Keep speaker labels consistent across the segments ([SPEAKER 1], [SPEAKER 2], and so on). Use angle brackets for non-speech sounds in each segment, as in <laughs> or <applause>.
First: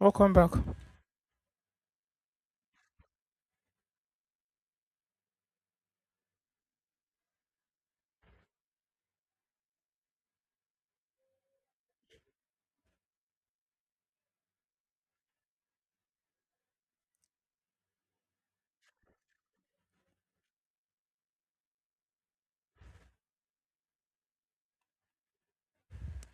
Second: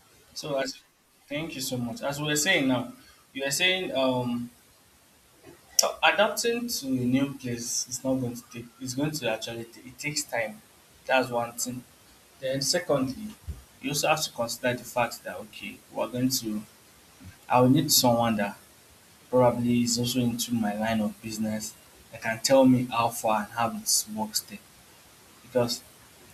[SPEAKER 1] Welcome back.
[SPEAKER 2] So as thank you so much. As we were saying now, you are saying <tsk> adapting to a new place is not going to take it's going to actually ta- it takes time. That's one thing. Then secondly, you also have to consider the fact that okay, we're going to I will need someone that probably is also into my line of business that can tell me how far and how it works there. Because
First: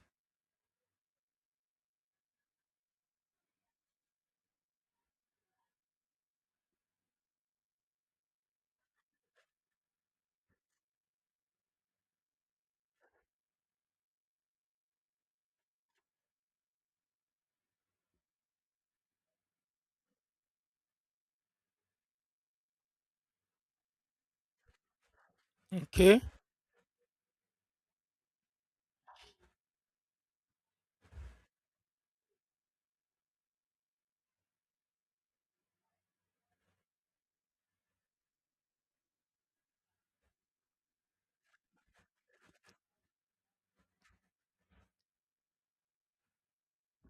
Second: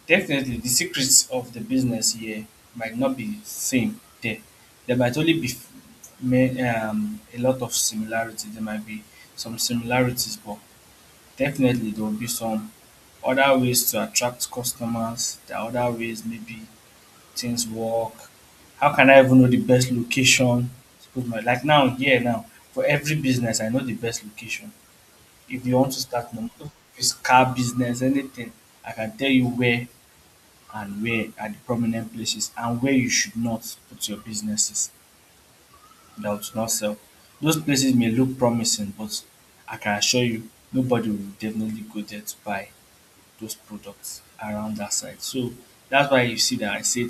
[SPEAKER 2] definitely the secrets of the business here might not be same there. There might only be a lot of similarity. There might be some similarities, but definitely there will be some other ways to attract customers. There are other ways maybe things work. How can I even know the best location? Suppose my like now here now, for every business I know the best location. If you want to
[SPEAKER 1] Okay.
[SPEAKER 2] start, no matter if it's car business anything, I can tell you where and where are the prominent places and where you should not put your businesses that would not sell. Those places may look promising, but I can assure you nobody will definitely go there to buy those products around that side. So that's why you see that I said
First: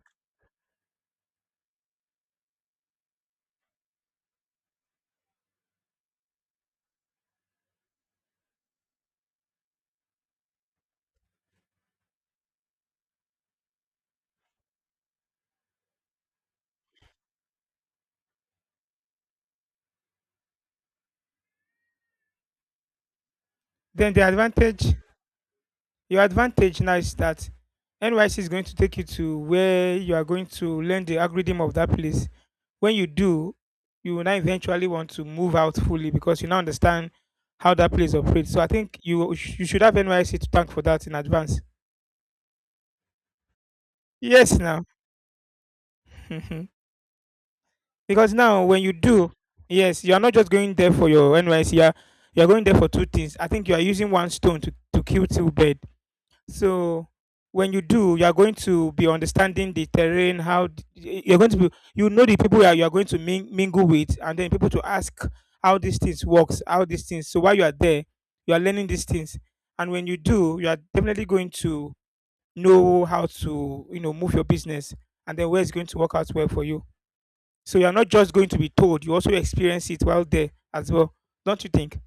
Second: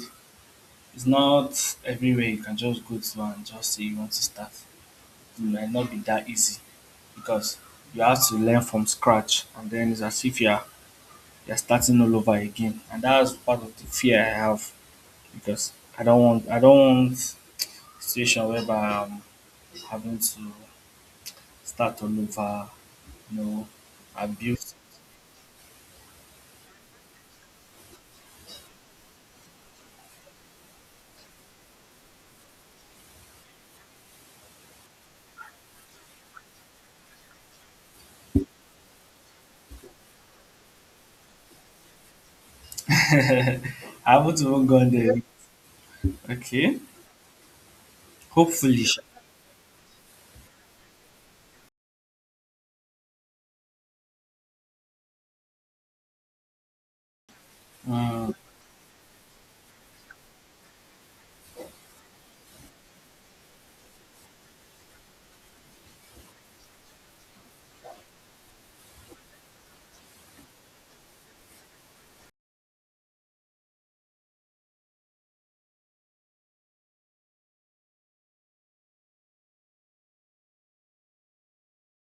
[SPEAKER 2] it's not everywhere you can just go to and just say you want to start. It might not be that easy because you have to learn from scratch and then it's as if you're starting all over again. And that's part of the fear I have because I don't want situation whereby I'm having to start all over, you know,
[SPEAKER 1] Then the
[SPEAKER 2] abuse.
[SPEAKER 1] advantage, your advantage now is that NYC is going to take you to where you are going to learn the algorithm of that place. When you do, you will now eventually want to move out fully because you now understand how that place operates. So I think you should have NYC to thank for that in advance.
[SPEAKER 2] I haven't
[SPEAKER 1] Yes,
[SPEAKER 2] even
[SPEAKER 1] now.
[SPEAKER 2] gone there. Okay.
[SPEAKER 1] <laughs> Because now when
[SPEAKER 2] Hopefully.
[SPEAKER 1] you
[SPEAKER 2] Sha.
[SPEAKER 1] do, yes, you are not just going there for your NYC. You are going there for two things. I think you are using one stone to, kill two birds. So when you do, you are
[SPEAKER 2] Mm,
[SPEAKER 1] going to be understanding the terrain, how you're going to be, you know the people you are going to mingle with, and then people to ask how these things works, how these things. So while you are there, you are learning these things, and when you do, you are definitely going to know how to, you know, move your business, and then where it's going to work out well for you. So you are not just going to be told; you also experience it while there as well. Don't you think?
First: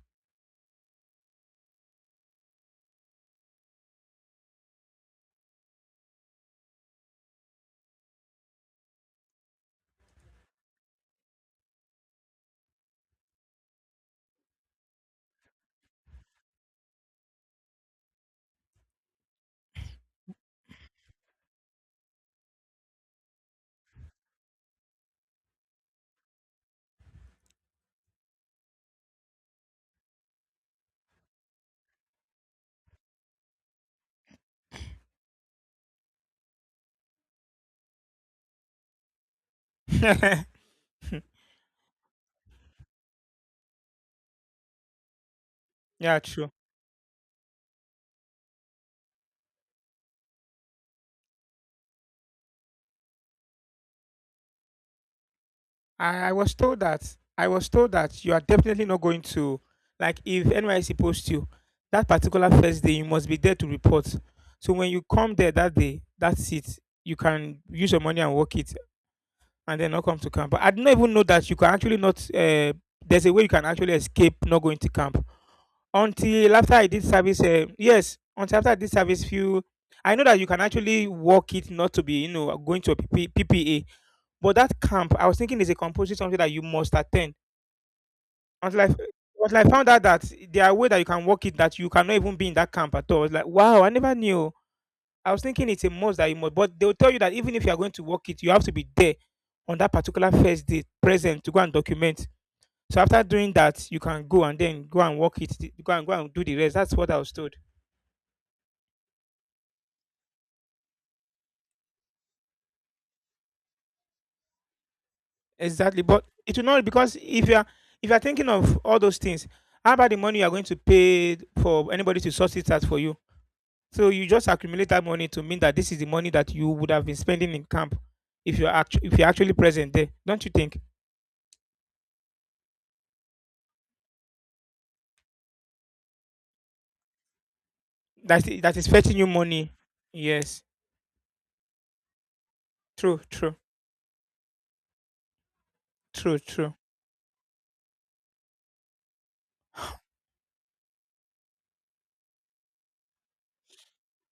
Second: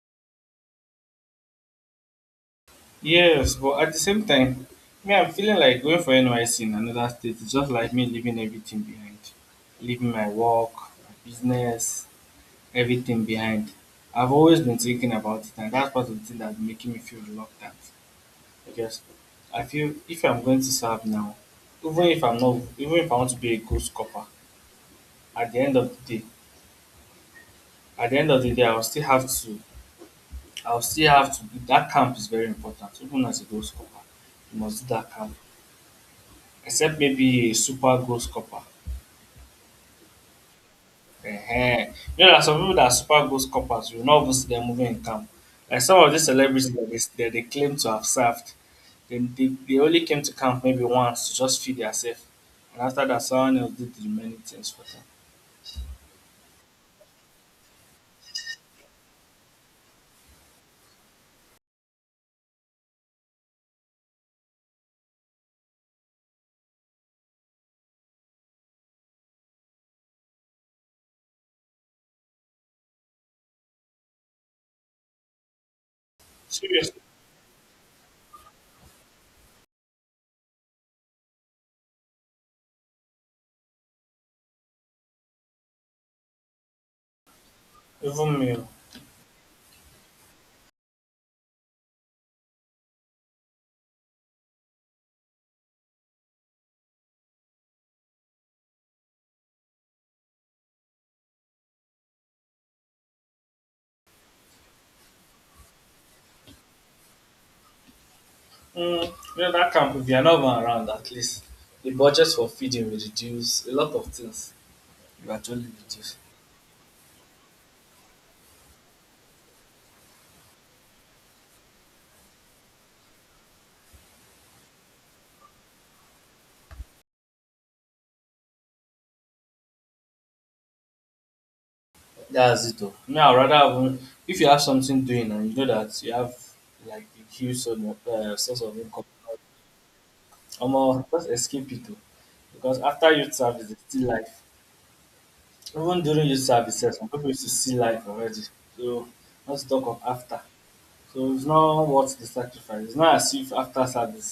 [SPEAKER 2] yes, but at the same time, me I'm feeling like going for NYC in another state is just like me leaving everything behind. Leaving my work, my business, everything behind. I've always been thinking about it and that's part of the thing that's making me feel reluctant. I guess I feel if I'm going to serve now, even if I want to be a good copper, at the end of the day, at the end of the day, I'll still have to. That camp is very important. Even as a goal scorer, you must do that camp. Except maybe a super goal scorer.
[SPEAKER 1] <laughs>
[SPEAKER 2] Ehen. You know, there are some people that are super ghost coppers. You will not even see them moving in camp. Like some of
[SPEAKER 1] Yeah,
[SPEAKER 2] these
[SPEAKER 1] true.
[SPEAKER 2] celebrities that they claim to have served, they only came to camp maybe once to just feed themselves. And after that, someone else did the remaining things for them.
[SPEAKER 1] I was told that you are definitely not going to like if NYC posts you that particular first day you must be there to report. So when you come there that day, that's it. You can use your money and work it and then not come to camp. But I did not even know that you can actually not there's a way you can actually escape not going to camp until after I
[SPEAKER 2] Seriously,
[SPEAKER 1] did service. Yes, until after I did service few. I know that you can actually work it not to be, you know, going to a PPA, but that camp, I was thinking is a compulsory something that you must attend.
[SPEAKER 2] even me. Oh.
[SPEAKER 1] Until I, f- until I found out that there are ways that you can work it that you cannot even be in that camp at all. It's like, wow, I never knew. I was thinking it's a must that you must, but they'll tell you that even if you are going to work it, you have to be there on that particular first day present to go and document. So after doing that, you can go and then go and work it, go and go and do the rest. That's what I was told.
[SPEAKER 2] Mm, you know, that camp, if you are not even around, at least the budget for feeding will reduce. A lot of things will actually
[SPEAKER 1] Exactly.
[SPEAKER 2] reduce.
[SPEAKER 1] But it will not because if you are thinking of all those things, how about the money you are going to pay for anybody to sort it out for you? So you just accumulate that money to mean that this is the money that you would have been spending in camp if you're actually present there. Don't you think
[SPEAKER 2] That's it, though. Me, I'd rather have, if you have something doing and you know that you have like a huge sort of source
[SPEAKER 1] that
[SPEAKER 2] of
[SPEAKER 1] is
[SPEAKER 2] income.
[SPEAKER 1] fetching you money? Yes,
[SPEAKER 2] Omo, just escape it too, because after
[SPEAKER 1] true,
[SPEAKER 2] youth
[SPEAKER 1] true,
[SPEAKER 2] service dey still life. Even during
[SPEAKER 1] true,
[SPEAKER 2] youth
[SPEAKER 1] true.
[SPEAKER 2] services, some people used to see life already. So not to talk of after. So it's not worth the sacrifice. It's not as if after service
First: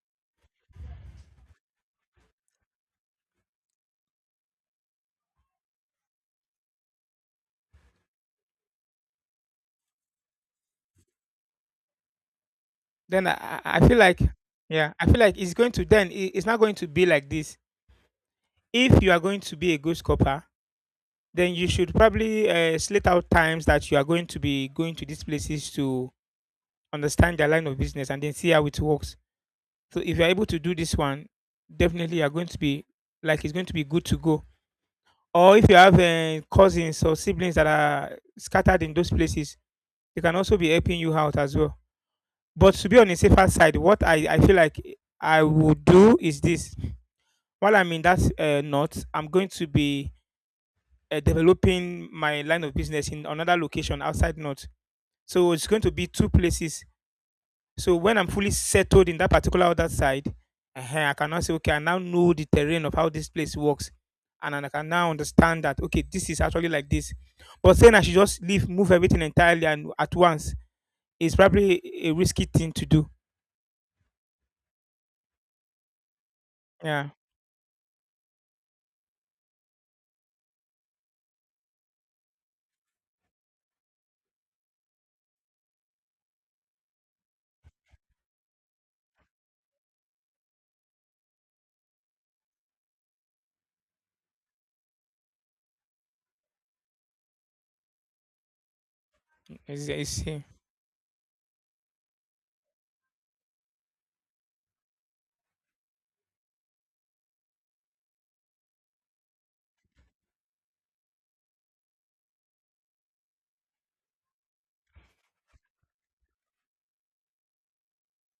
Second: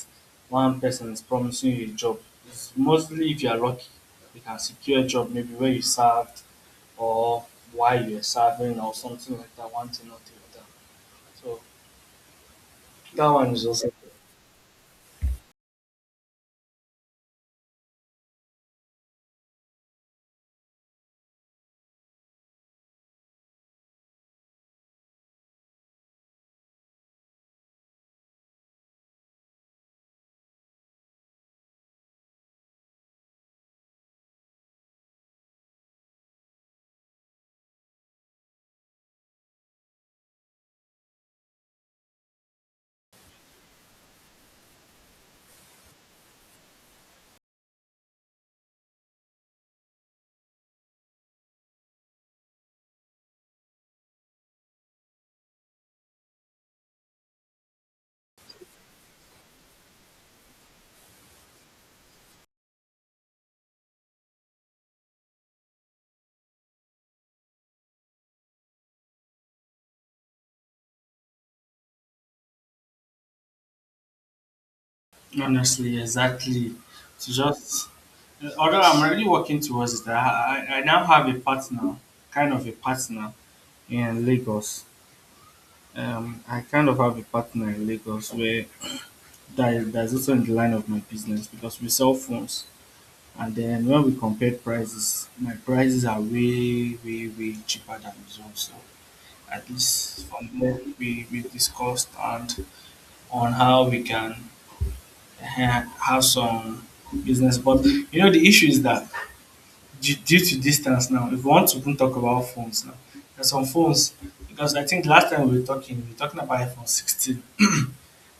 [SPEAKER 2] one person is promising you a job. It's mostly if you are lucky you can secure a job maybe where you served or why you are serving or something like that, one thing or the other. So
[SPEAKER 1] Then
[SPEAKER 2] that one is
[SPEAKER 1] I
[SPEAKER 2] also
[SPEAKER 1] feel like Yeah, I feel like it's going to it's not going to be like this. If you are going to be a good scopper, then you should probably slate out times that you are going to be going to these places to understand their line of business and then see how it works. So if you're able to do this one, definitely you're going to be like it's going to be good to go. Or if you have cousins or siblings that are scattered in those places, they can also be helping you out as well. But to be on the safer side, what I feel like I would do is this. While I'm in that north, I'm going to be developing my line of business in another location outside north. So it's going to be two places. So when I'm fully settled in that particular other side, uh, I can now say, okay, I now know the terrain of how this place works. And I can now understand that, okay, this is actually like this. But saying I should just leave, move everything entirely and at once is probably a risky thing to do.
[SPEAKER 2] honestly, exactly.
[SPEAKER 1] Yeah,
[SPEAKER 2] To just, although I'm already working towards it, I now have a partner, kind of a partner in Lagos. I kind of have a partner in Lagos where that's also in the line of my business because we sell phones. And then when we compare prices, my prices are way, way, way cheaper than his own. So at
[SPEAKER 1] it's,
[SPEAKER 2] least
[SPEAKER 1] it's, eh,
[SPEAKER 2] from there, we discussed and on how we can have some business. But you know, the issue is that due to distance now, if we want to even talk about phones now, there's some phones because I think last time we were talking about iPhone 16.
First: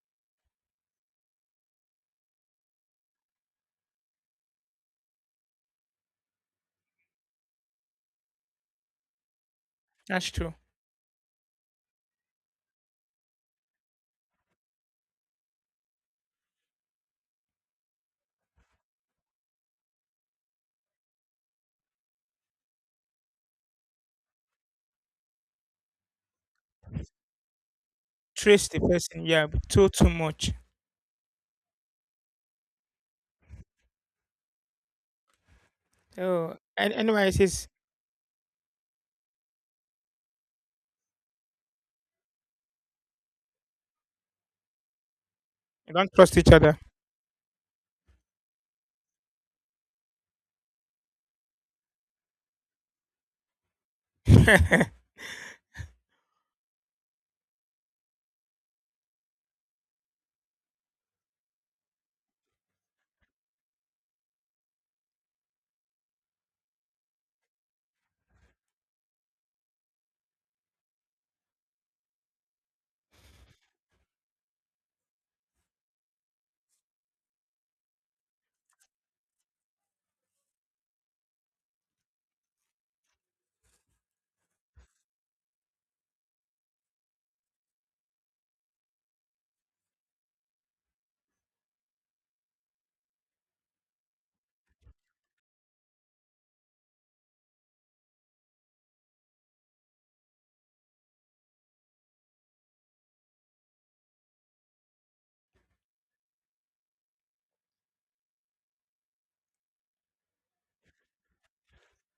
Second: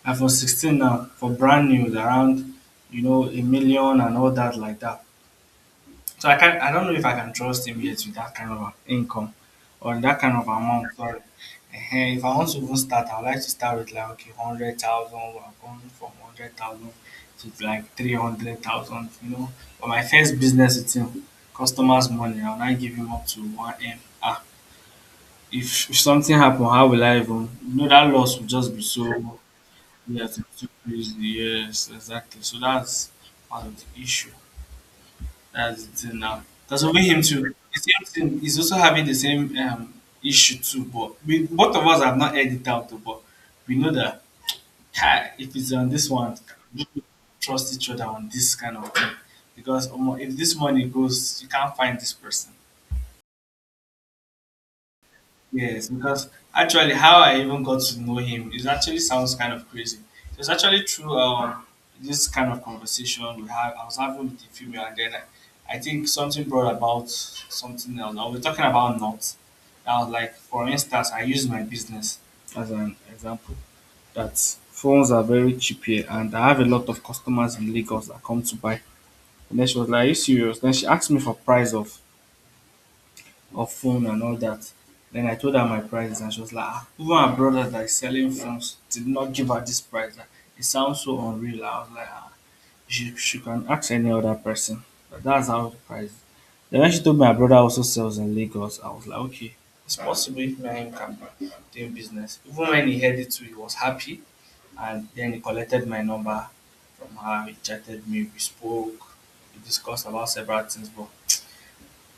[SPEAKER 2] iPhone 16 now for brand new is around you know 1 million and all that like that. So I can not I don't know if I can trust him yet with that kind of income or that
[SPEAKER 1] that's
[SPEAKER 2] kind of
[SPEAKER 1] true.
[SPEAKER 2] amount. Sorry. Ehen, if I want to even start, I would like to start with like okay, 100,000. We're going from 100,000 to like 300,000. You know, but my first business it's in customers' money. I'll not give him up to one m. Ah, if something happen, how will I even? You know that loss will
[SPEAKER 1] Trace
[SPEAKER 2] just
[SPEAKER 1] the
[SPEAKER 2] be
[SPEAKER 1] person,
[SPEAKER 2] so
[SPEAKER 1] yeah, but too
[SPEAKER 2] yes,
[SPEAKER 1] much.
[SPEAKER 2] it's too crazy. Yes, exactly. So that's part of the issue. That's the thing now.
[SPEAKER 1] So,
[SPEAKER 2] That's over him
[SPEAKER 1] anyway, it
[SPEAKER 2] too,
[SPEAKER 1] is,
[SPEAKER 2] the same thing, he's also having the same issue too. But we, both of us have not heard it out, though, but we know that "Kai, if it's on this
[SPEAKER 1] don't trust
[SPEAKER 2] one,
[SPEAKER 1] each other.
[SPEAKER 2] we trust each other on this kind of thing. Because omo, if this money goes, you can't find this person.
[SPEAKER 1] <laughs>
[SPEAKER 2] Yes, because actually how I even got to know him is actually sounds kind of crazy. It was actually through this kind of conversation we had. I was having with the female, and then I think something brought about something else. Now we're talking about knots. I was like, for instance, I use my business as an example that phones are very cheap here, and I have a lot of customers in Lagos that come to buy. And then she was like, "Are you serious?" Then she asked me for price of phone and all that. Then I told her my price, and she was like, ah, even her brother that is selling phones did not give her this price. Like, it sounds so unreal. I was like, ah, she can ask any other person. But that's how the price. Then when she told me her brother also sells in Lagos, I was like, okay, it's possible if me and him can be doing business. Even when he heard it too, he was happy. And then he collected my number from her. He chatted me, we spoke, we discussed about several things. But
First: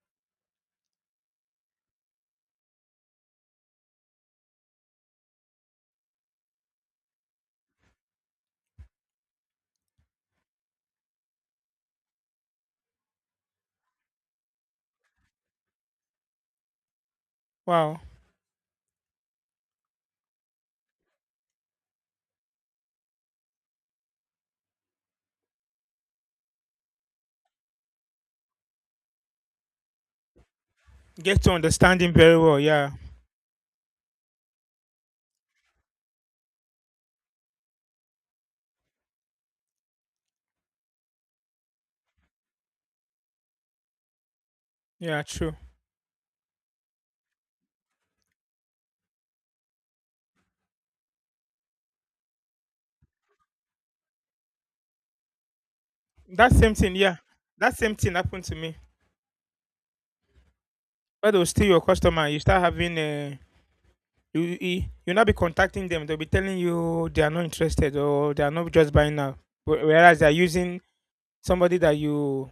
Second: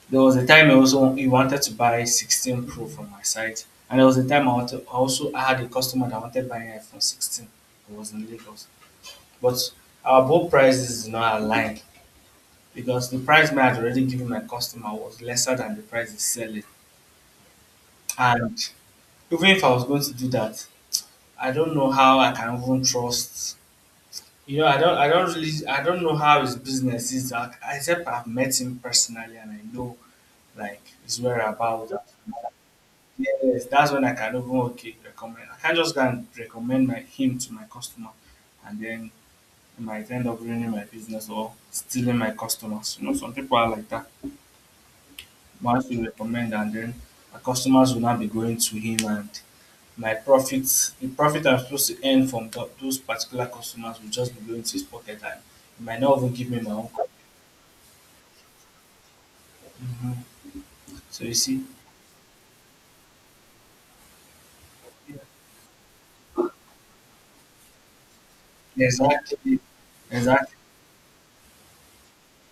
[SPEAKER 2] there was a time I also he wanted to buy 16 Pro from my site, and there was a time I had a customer that wanted buying iPhone 16. It was in Lagos, but our both prices is not aligned because the price I had already given my customer was lesser than the price he's selling.
[SPEAKER 1] Wow.
[SPEAKER 2] And even if I was going to do that, I don't know how I can even trust. You know, I don't know how his business is. I- except I've met him personally and I know like his
[SPEAKER 1] Get to
[SPEAKER 2] whereabouts.
[SPEAKER 1] understand him very well, yeah.
[SPEAKER 2] Yes, that's when I can even okay recommend. I can't just go and recommend my him to my customer, and then it might end up ruining my business or stealing my customers. You know, some people are like that.
[SPEAKER 1] Yeah, true.
[SPEAKER 2] Once you recommend, and then my customers will not be going to him, and my profits, the profit I'm supposed to earn from those particular customers, will just be going to his pocket, and he might not even give
[SPEAKER 1] That
[SPEAKER 2] me my
[SPEAKER 1] same
[SPEAKER 2] own.
[SPEAKER 1] thing, yeah. That same thing happened to me.
[SPEAKER 2] Hmm. So
[SPEAKER 1] Where
[SPEAKER 2] you
[SPEAKER 1] they'll
[SPEAKER 2] see,
[SPEAKER 1] steal your customer, you start having you not be contacting them. They'll be telling you they are not interested or they are not just buying now.
[SPEAKER 2] exactly,
[SPEAKER 1] Whereas they're
[SPEAKER 2] exactly.
[SPEAKER 1] using somebody that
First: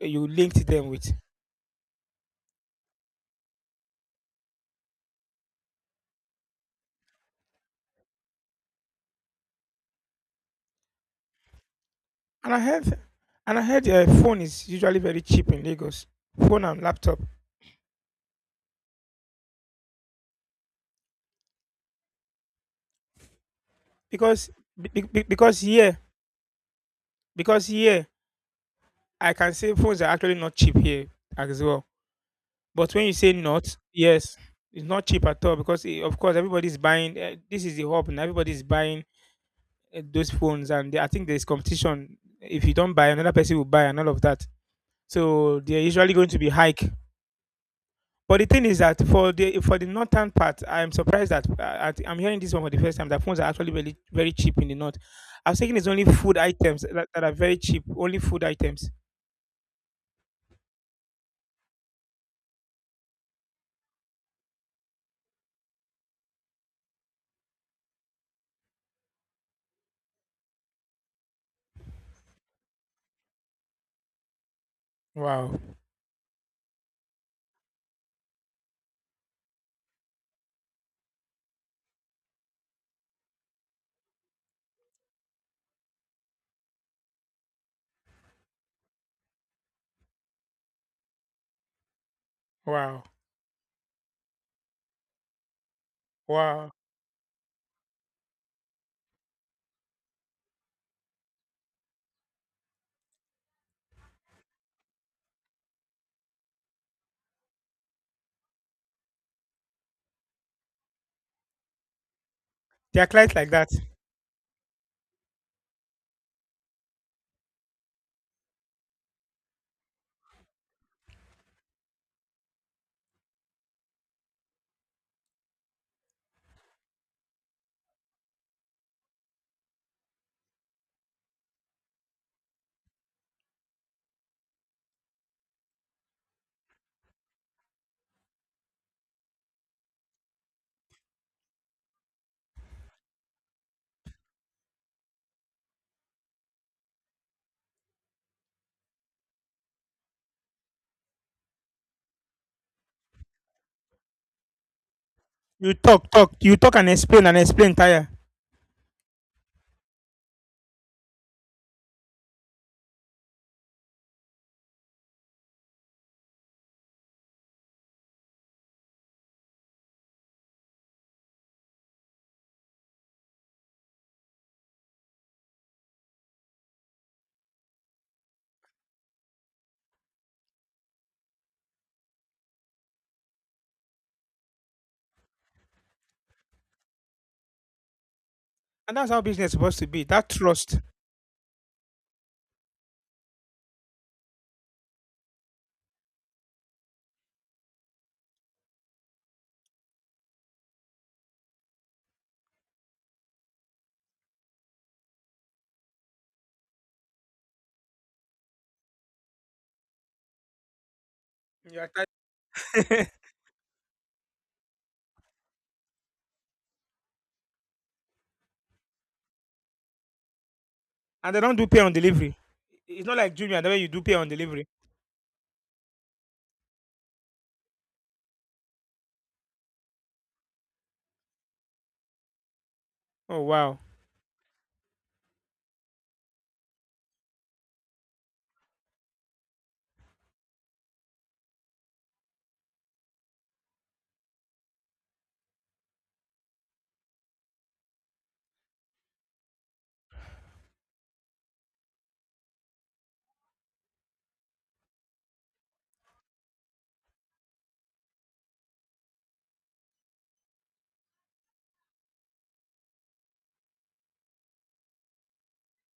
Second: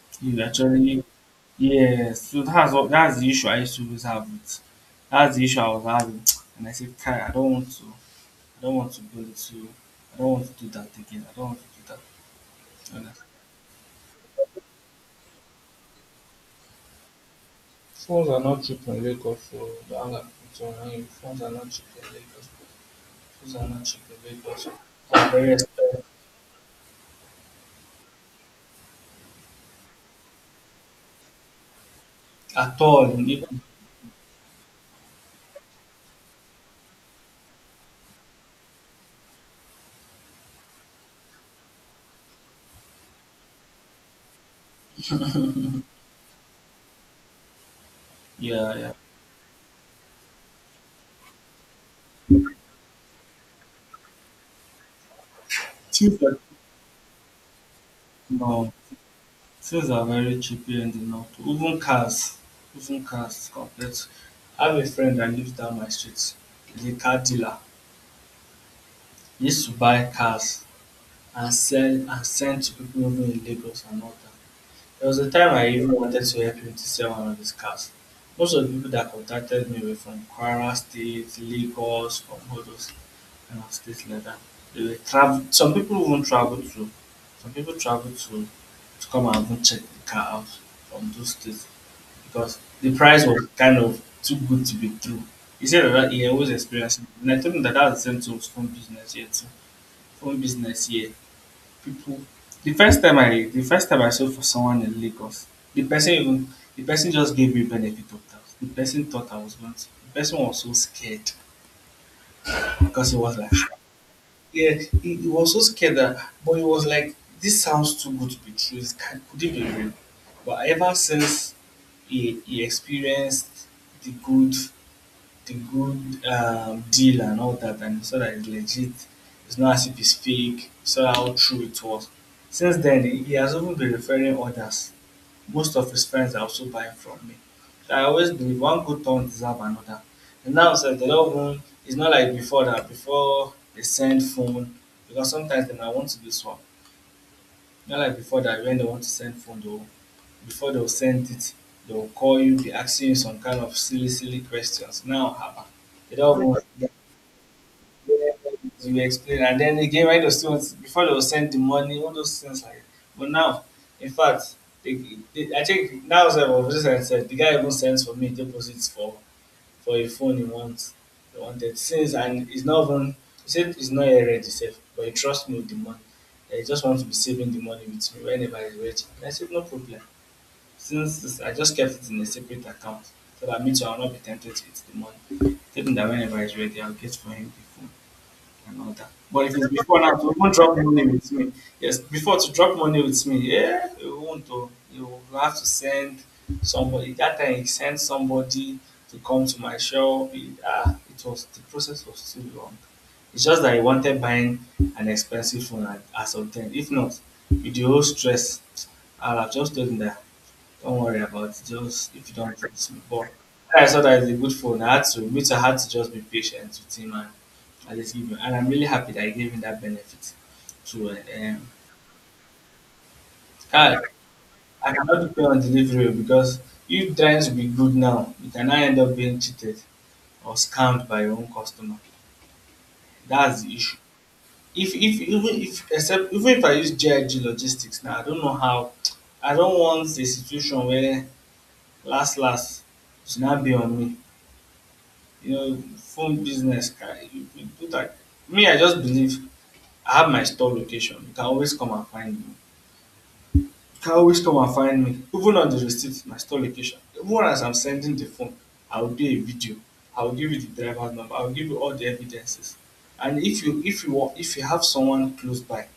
[SPEAKER 1] you
[SPEAKER 2] You
[SPEAKER 1] linked them
[SPEAKER 2] actually
[SPEAKER 1] with.
[SPEAKER 2] yes, so that's what that's the issue I used to always have with that's the issue I was having <tsk> and I said, "Kai, I don't want to I don't want to go into I don't want to do that again. I don't want to do that."
[SPEAKER 1] And I heard
[SPEAKER 2] Honestly.
[SPEAKER 1] and I heard phone is usually very cheap in Lagos. Phone and laptop
[SPEAKER 2] Phones are not cheap in Lagos, so don't hang up with phones are not cheap in Lagos. Phones are not cheap in
[SPEAKER 1] because
[SPEAKER 2] Lagos.
[SPEAKER 1] be, be, be-
[SPEAKER 2] They're very
[SPEAKER 1] because here
[SPEAKER 2] expensive.
[SPEAKER 1] because here I can say phones are actually not cheap here as well.
[SPEAKER 2] At
[SPEAKER 1] But when you
[SPEAKER 2] all,
[SPEAKER 1] say
[SPEAKER 2] even
[SPEAKER 1] not, yes, it's not cheap at all because eh, of course everybody's buying. This is the hub, and everybody's buying those phones. And I think there's competition. If you don't buy, another person will buy, and all of that. So they're usually going to be hike. But the thing
[SPEAKER 2] yeah,
[SPEAKER 1] is
[SPEAKER 2] yeah.
[SPEAKER 1] that for the northern part, I'm surprised that I'm hearing this one for the first time. That phones are actually very very cheap in the north. I was thinking it's only
[SPEAKER 2] Cheap
[SPEAKER 1] food
[SPEAKER 2] but
[SPEAKER 1] items that are very cheap. Only food
[SPEAKER 2] no.
[SPEAKER 1] items.
[SPEAKER 2] Things are very cheap here in the north. Even cars compared to I have a friend that lives down my street. He's a car dealer. He used to buy cars and sell and send to people living in Lagos and all that. There was a time
[SPEAKER 1] Wow,
[SPEAKER 2] I even wanted to help him to sell one of his cars. Most of the people that contacted me were from Kwara State, Lagos, from all those kind of states like that. They were travel some people even travel to some people travel to come and even check the car out from those states because the
[SPEAKER 1] wow,
[SPEAKER 2] price was kind of too good to be true. He said that he was
[SPEAKER 1] wow.
[SPEAKER 2] experiencing it. And I told him that that's the same to phone business here too. Phone business here, people. The first time I sold for someone in Lagos, the person even, the person just gave me benefit of doubt. The person thought I was going to. The person was so scared
[SPEAKER 1] There are
[SPEAKER 2] because he
[SPEAKER 1] clients
[SPEAKER 2] was
[SPEAKER 1] like
[SPEAKER 2] like,
[SPEAKER 1] that.
[SPEAKER 2] yeah, he was so scared that, but he was like, this sounds too good to be true. Could it be real? But ever since he experienced the good, the good deal and all that, and he saw that it's legit, it's not as if it's fake, he saw how true it was. Since then, he has even been referring others, most of his friends are also buying from me. So I always believe one good turn deserve another. And now sef dey don even, it's not like before that. Before they send phone because sometimes dey might want to dey swap. Not like before that when dey want to send phone dey go, before they go send it they will call you be asking you some kind of silly silly questions. Now haba
[SPEAKER 1] You
[SPEAKER 2] dey
[SPEAKER 1] talk
[SPEAKER 2] don
[SPEAKER 1] you talk
[SPEAKER 2] even.
[SPEAKER 1] and explain tire
[SPEAKER 2] Yes, you explain, and then again, why those things before they will send the money, all those things like. But now, in fact, they, they, I think that was what was just said. The guy even sends for me deposits for a phone he wants. He wanted since, and it's not even. He said it's not yet ready, safe, but he trusts me with the money. That He just wants to be saving the money with me whenever he's ready. And I said no problem. I just kept it in a separate account so that me too, I'll not be tempted with the money. Tell him that whenever he's ready, I'll get for him the phone and all
[SPEAKER 1] and that's
[SPEAKER 2] that.
[SPEAKER 1] how business
[SPEAKER 2] But
[SPEAKER 1] is
[SPEAKER 2] it's
[SPEAKER 1] supposed to
[SPEAKER 2] before
[SPEAKER 1] be
[SPEAKER 2] now,
[SPEAKER 1] that
[SPEAKER 2] to even drop
[SPEAKER 1] trust
[SPEAKER 2] money with me, yes, before to drop money with me, yeah, you won't do. You will have to send somebody. That time, he sent somebody to come to my shop. It was the process was too long. It's just that I wanted buying an expensive phone as of then. If not, with the whole stress, I'll have just told him that don't worry about it.
[SPEAKER 1] you are
[SPEAKER 2] Just if you don't do this,
[SPEAKER 1] tired.
[SPEAKER 2] but when I saw that it's a good phone. Which I had to just be patient with him and I just give him, and I'm really happy that I gave him that benefit. So,
[SPEAKER 1] <laughs> And they don't do pay on delivery. It's not like junior the way you
[SPEAKER 2] I,
[SPEAKER 1] do pay on delivery.
[SPEAKER 2] I cannot depend on delivery because you trying to be good now, you can now end up being cheated or scammed by your own customer.
[SPEAKER 1] Oh
[SPEAKER 2] That's the
[SPEAKER 1] wow.
[SPEAKER 2] issue. If even if except even if I use GIG logistics now, I don't know how. I don't want a situation where last last should not be on me. You know, phone business, guy, you do that. Me, I just believe I have my store location. You can always come and find me. Even on the receipt, my store location. Even as I'm sending the phone, I'll do a video. I'll give you the driver's number. I'll give you all the evidences. And if you have someone close by,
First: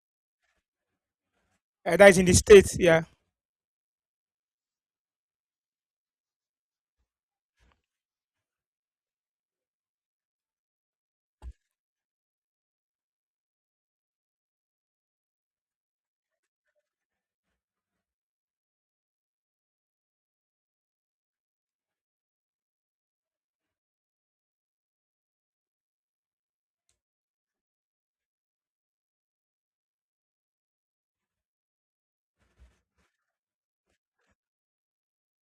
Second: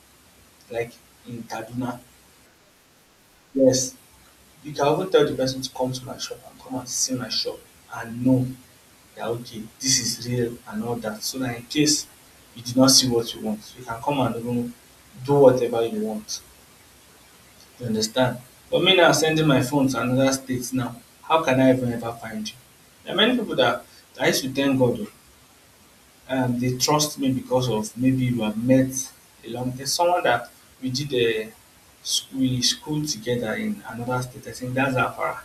[SPEAKER 2] like in
[SPEAKER 1] Eh,
[SPEAKER 2] Kaduna,
[SPEAKER 1] that is in the states, yeah.
[SPEAKER 2] yes, you can even tell the person to come to my shop and come and see my shop and know that okay, this is real and all that. So that in case you did not see what you want, you can come and even do whatever you want. You understand? But me now sending my phone to another state now, how can I even ever find you? There are many people that I used to thank God oh, they trust me because of maybe we have met along. There's someone that we did a we school together in another state, I think that's Afara.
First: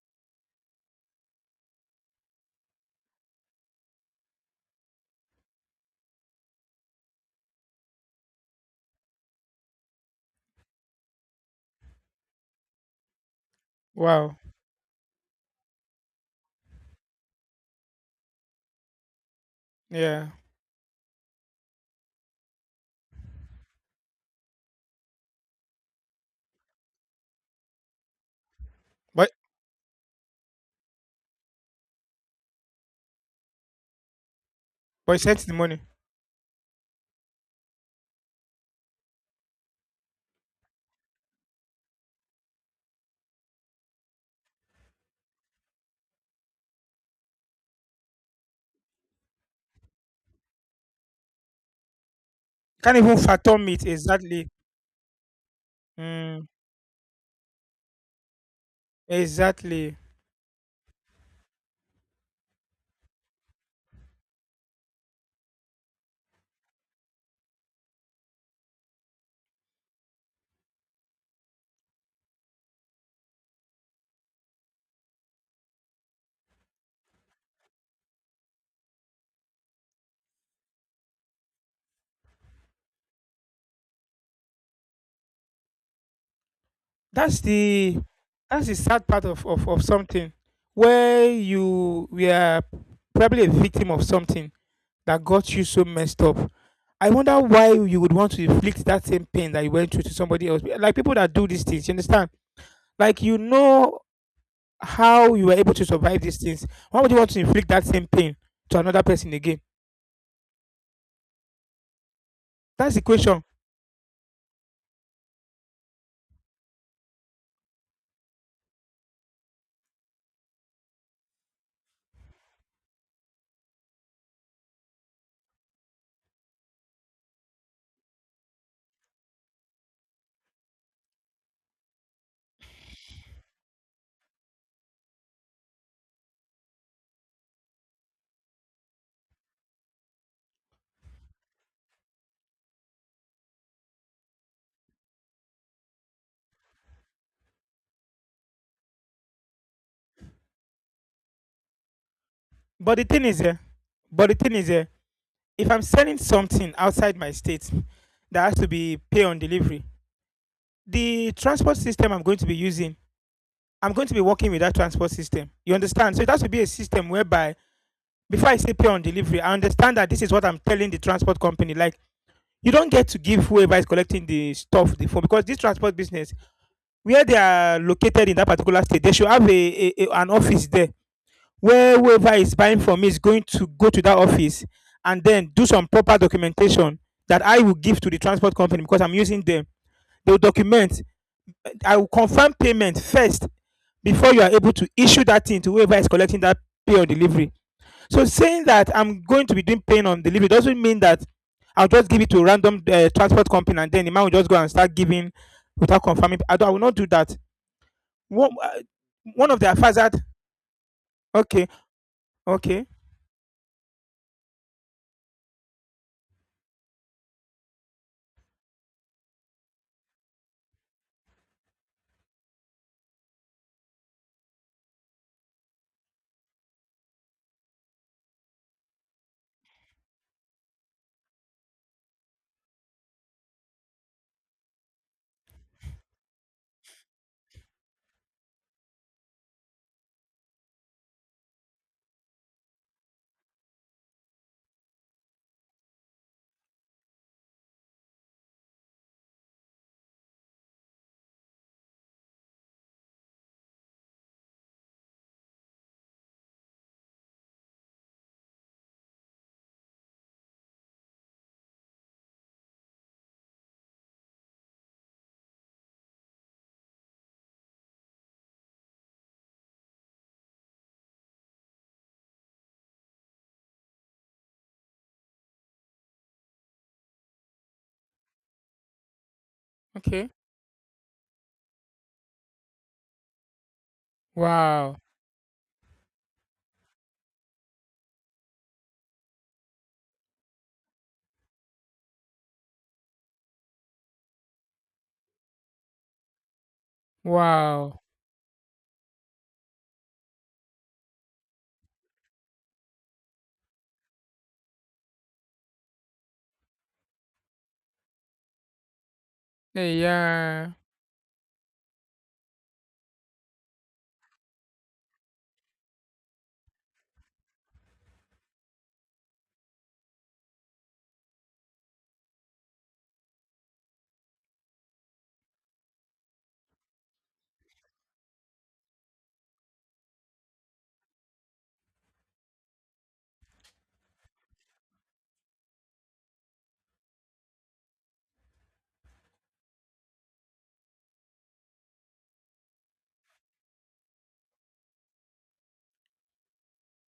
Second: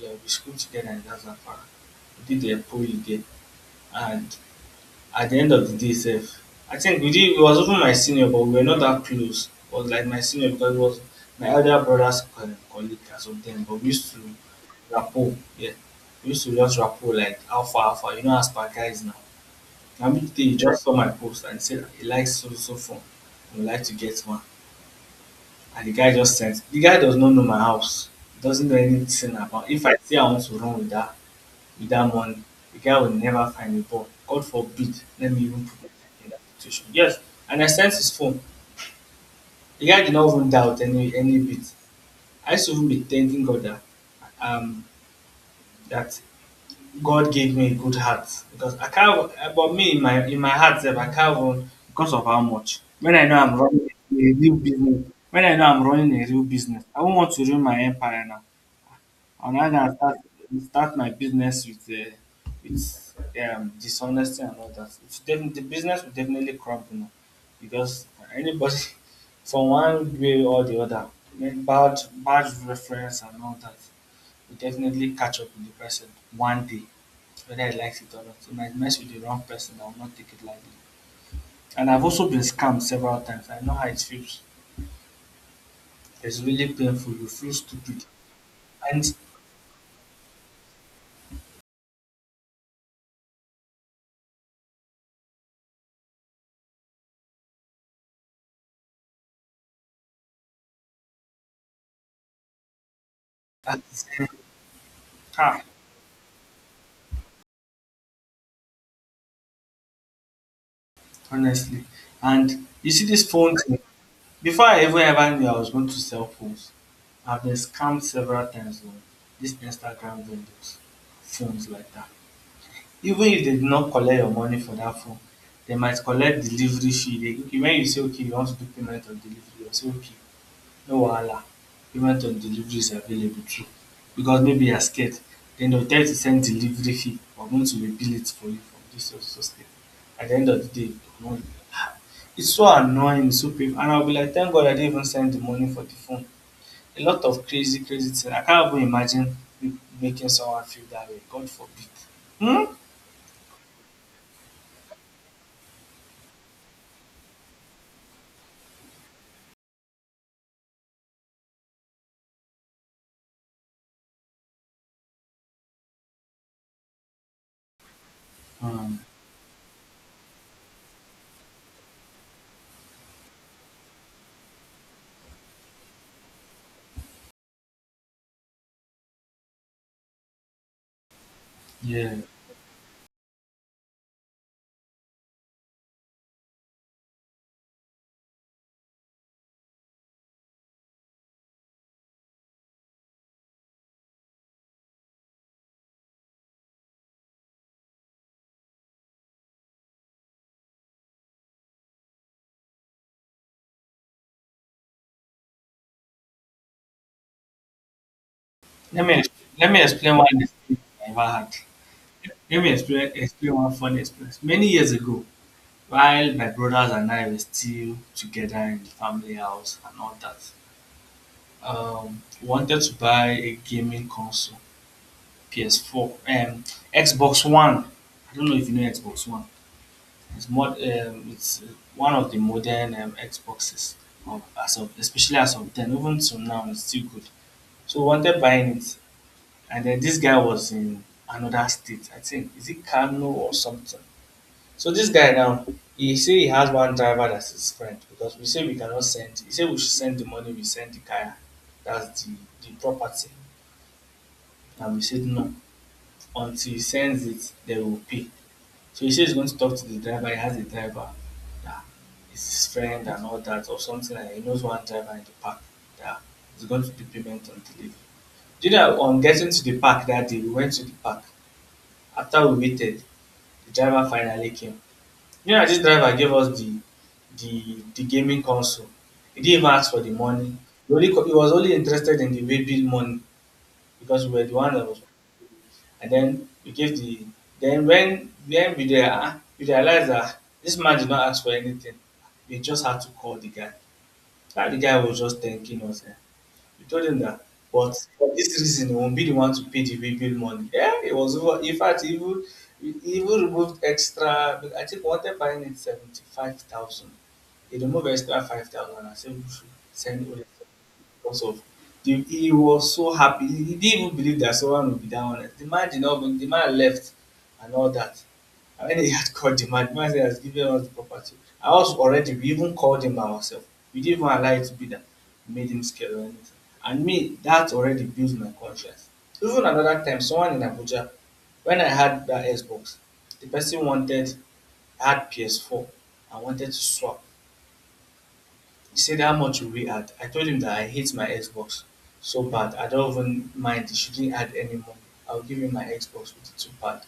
[SPEAKER 2] Yeah, we school together in that's Afara. We did a poly there and at the end of the day sef, I think we didn't, he was even my senior but we were not that close. He was like my senior because it was my elder brother's colleague or something, but we used to
[SPEAKER 1] Wow.
[SPEAKER 2] rapport, yeah, we used to just rapport like alpha alpha, you know, as per guys now. Na me
[SPEAKER 1] Yeah,
[SPEAKER 2] today he just saw my post and said he likes so so phone, he would like to get one. And the guy does not know my house, he doesn't know
[SPEAKER 1] but
[SPEAKER 2] anything about. If I say I want to run with that money, the guy will never find a ball. God forbid.
[SPEAKER 1] but
[SPEAKER 2] Let
[SPEAKER 1] sent
[SPEAKER 2] me
[SPEAKER 1] the
[SPEAKER 2] even put
[SPEAKER 1] money.
[SPEAKER 2] myself in that situation. Yes. And I sent his phone. The guy did not even doubt any bit. I used to even be thanking God that um that God gave me a good heart because I can't. But me in my heart, sef, I can't run because of how much.
[SPEAKER 1] Can't even fathom it, exactly.
[SPEAKER 2] When I know I'm running a real
[SPEAKER 1] Mm,
[SPEAKER 2] business, I won't want to ruin my empire now. And I
[SPEAKER 1] exactly.
[SPEAKER 2] can start my business with with dishonesty and all that. The business will definitely crumble because anybody <laughs> from one way or the other, make bad reference and all that will definitely catch up with the person one day, whether he likes it or not. He might mess with the wrong person. I will not take it lightly. And I've also been scammed several times. I know how it feels. It's really painful. You
[SPEAKER 1] That's
[SPEAKER 2] feel
[SPEAKER 1] the
[SPEAKER 2] stupid.
[SPEAKER 1] sad
[SPEAKER 2] And
[SPEAKER 1] part of, of something where you we are probably a victim of something that got you so messed up. I wonder why you would want to inflict that same pain that you went through to somebody else. Like people that do these things, you understand? Like you
[SPEAKER 2] at the
[SPEAKER 1] know
[SPEAKER 2] same
[SPEAKER 1] how you were
[SPEAKER 2] time,
[SPEAKER 1] able to survive these things. Why would you want to inflict that same pain to another person again?
[SPEAKER 2] honestly. And you
[SPEAKER 1] That's the
[SPEAKER 2] see this
[SPEAKER 1] question.
[SPEAKER 2] phone thing, before I even ever knew I was going to sell phones, I've been scammed several times on this Instagram vendors, phones like that. Even if they did not collect your money for that phone, they might collect delivery fee. Okay, when you say okay, you want to do payment of delivery, they'll say okay no wahala, payment of delivery is available too because maybe you are scared. Dem go tell you to send delivery fee, we are going to rebill it for you from this so so state. At the end of the day, no, it's so annoying, it's so painful and I will be like thank God I didn't even send the money for the phone. A lot of crazy crazy thing. I can't even imagine me making someone feel that way. God forbid. Hmm.
[SPEAKER 1] But the thing is, eh, but the thing is, eh, if I'm selling something outside my state that has to be pay on delivery, the transport system I'm going to be using, I'm going to be working with that transport system. You understand? So it has to be a system whereby before I say pay
[SPEAKER 2] um
[SPEAKER 1] on delivery, I understand that this is what I'm telling the transport company. Like, you don't get to give whoever is collecting the stuff the phone because this transport business, where they are located in that particular state, they should have a, an office there where
[SPEAKER 2] yeah,
[SPEAKER 1] whoever is buying from me is going to go to that office and then do some proper documentation that I will give to the transport company because I'm using them. They will document. I will confirm payment first before you are able to issue that thing to whoever is collecting that pay on delivery. So saying that I'm going to be doing paying on delivery doesn't mean that I'll just give it to a random transport company and then the man will just go and start giving without confirming. I will not do that. One,
[SPEAKER 2] let me
[SPEAKER 1] one of the
[SPEAKER 2] let me
[SPEAKER 1] affairs that,
[SPEAKER 2] explain one experience I ever had.
[SPEAKER 1] okay,
[SPEAKER 2] let me
[SPEAKER 1] okay,
[SPEAKER 2] explain explain one funny experience many years ago. While my brothers and I were still together in the family house and all that, we wanted to buy a gaming console, PS4, um, Xbox One. I don't know if you know Xbox One. It's one of the modern Xboxes, as of, especially as of then. Even till now, it's still good. So we wanted buying it, and then this guy was in another state. I think is it Kano or something. So this guy now, he say he has one driver that's his friend because we say we cannot send. He say we should send the money we send the kaya, that's the property, and we said no. Until he sends it, they will pay. So he says he's going to talk to the driver. He has a driver that is his friend and all that, or something like that. He knows one driver in the park that is going to do payment on delivery. Do you know on getting to the park that day, we went to the park. After we waited, the driver finally came. Me and dis driver gave us the the gaming console. He didn't even ask for the
[SPEAKER 1] okay.
[SPEAKER 2] money. He was only interested in the way bill money because we were the one that
[SPEAKER 1] Wow.
[SPEAKER 2] was, and then we gave the, then when we there we realized that this man did not ask for anything. We just had to call the guy. That the guy was just thanking us. You told him that. But
[SPEAKER 1] Wow.
[SPEAKER 2] for this reason, he won't be the one to pay the way bill money. Yeah, it was over. In fact, he even removed extra. I think one time buying it 75,000. He removed extra 5,000 and said we should
[SPEAKER 1] Hey,
[SPEAKER 2] send only
[SPEAKER 1] yeah.
[SPEAKER 2] because of the, he was so happy. He didn't even believe that someone would be that honest. The man did not the man left and all that. I mean, he had called the man. The man said, he has given us the property. I was already, we even called him by ourselves. We didn't even allow it to be that made him scared or anything. And me, that already builds my conscience. Even another time, someone in Abuja, when I had that Xbox, the person wanted, I had PS4, I wanted to swap. He said, how much will we add? I told him that I hate my Xbox so bad. I don't even mind. He shouldn't add any money. I'll give him my Xbox with the two pad.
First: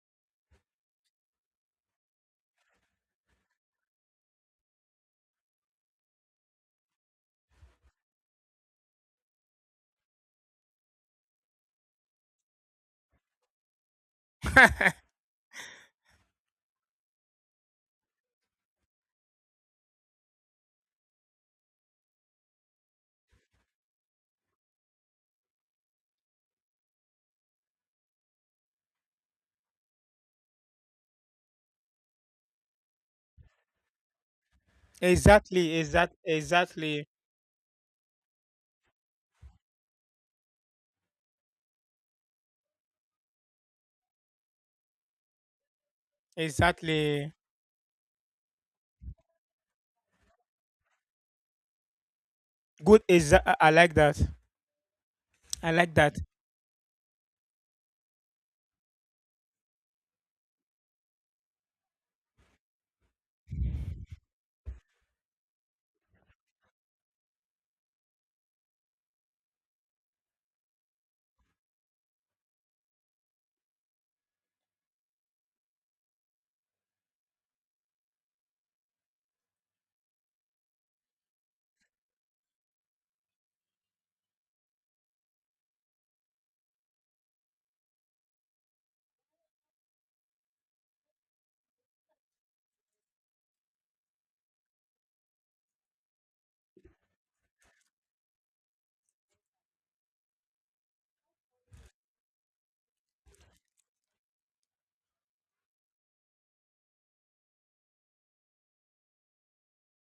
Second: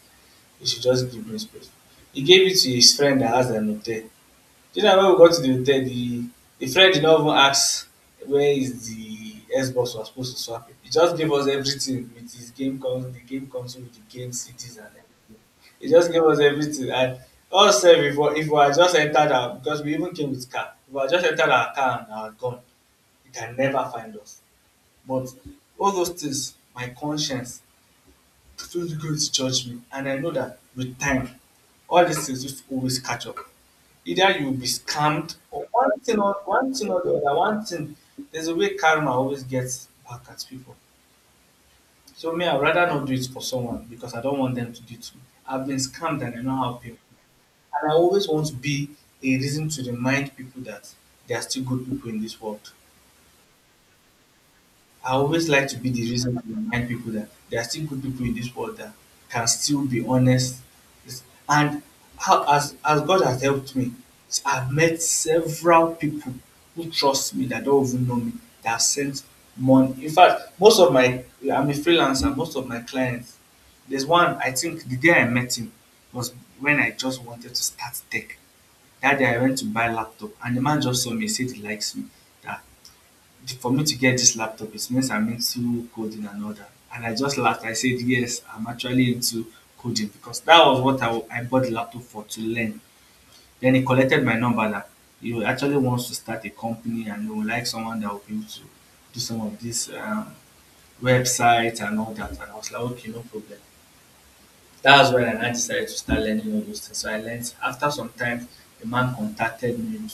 [SPEAKER 2] He should just give me space. He gave it to his friend that has an hotel. Do you know when we got to the hotel, the friend did not even ask where is the Xbox we're supposed to swap it. He just gave us everything with his game con the game console, with the game cities and
[SPEAKER 1] <laughs>
[SPEAKER 2] everything. He just gave us everything and us sef, if we had just entered our because we even came with car. If we had just entered our car and are gone, he can never find us. But all those things, my conscience don't go to judge me, and I know that with time all these things just always catch up. Either you will be scammed or
[SPEAKER 1] Exactly,
[SPEAKER 2] one thing or one thing or
[SPEAKER 1] exactly,
[SPEAKER 2] the other, one thing there's a way karma always gets back at people. So me I'd rather not do it for someone because I don't want them to do it to me. I've been scammed and I know how people
[SPEAKER 1] exactly.
[SPEAKER 2] and I always want to be a reason to remind people that there are still good people in this world.
[SPEAKER 1] Good, I like that.
[SPEAKER 2] I always like
[SPEAKER 1] I
[SPEAKER 2] to be
[SPEAKER 1] like
[SPEAKER 2] the
[SPEAKER 1] that.
[SPEAKER 2] reason to remind people that there are still good people in this world that can still be honest. It's- And how as God has helped me, I've met several people who trust me that don't even know me that have sent money. In fact, most of my I'm a freelancer. Most of my clients, there's one I think the day I met him was when I just wanted to start tech that day I went to buy laptop and the man just saw me said he likes me that for me to get this laptop, it means I'm into coding and all that. And I just laughed. I said, yes, I'm actually into coding because that was what I bought the laptop for to learn. Then he collected my number that he actually wants to start a company and he would like someone that will be able to do some of this websites and all that. And I was like, okay, no problem. That's when I now decided to start learning all those things. So I learned after some time, a man contacted me, we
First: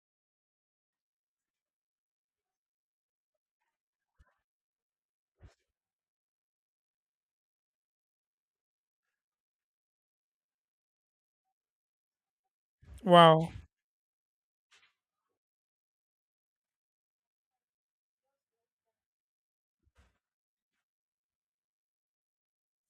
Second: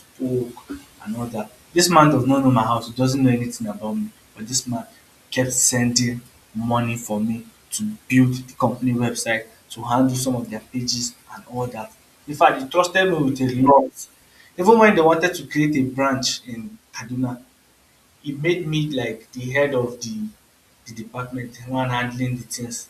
[SPEAKER 2] spoke and all that. This man does not know my house, he doesn't know anything about me. But this man kept sending money for me to build the company website, to handle some of their pages and all that. In fact, he trusted me with
[SPEAKER 1] Wow.
[SPEAKER 2] a lot. Even when they wanted to create a branch in Kaduna, he made me like the head of the department, the one handling the things.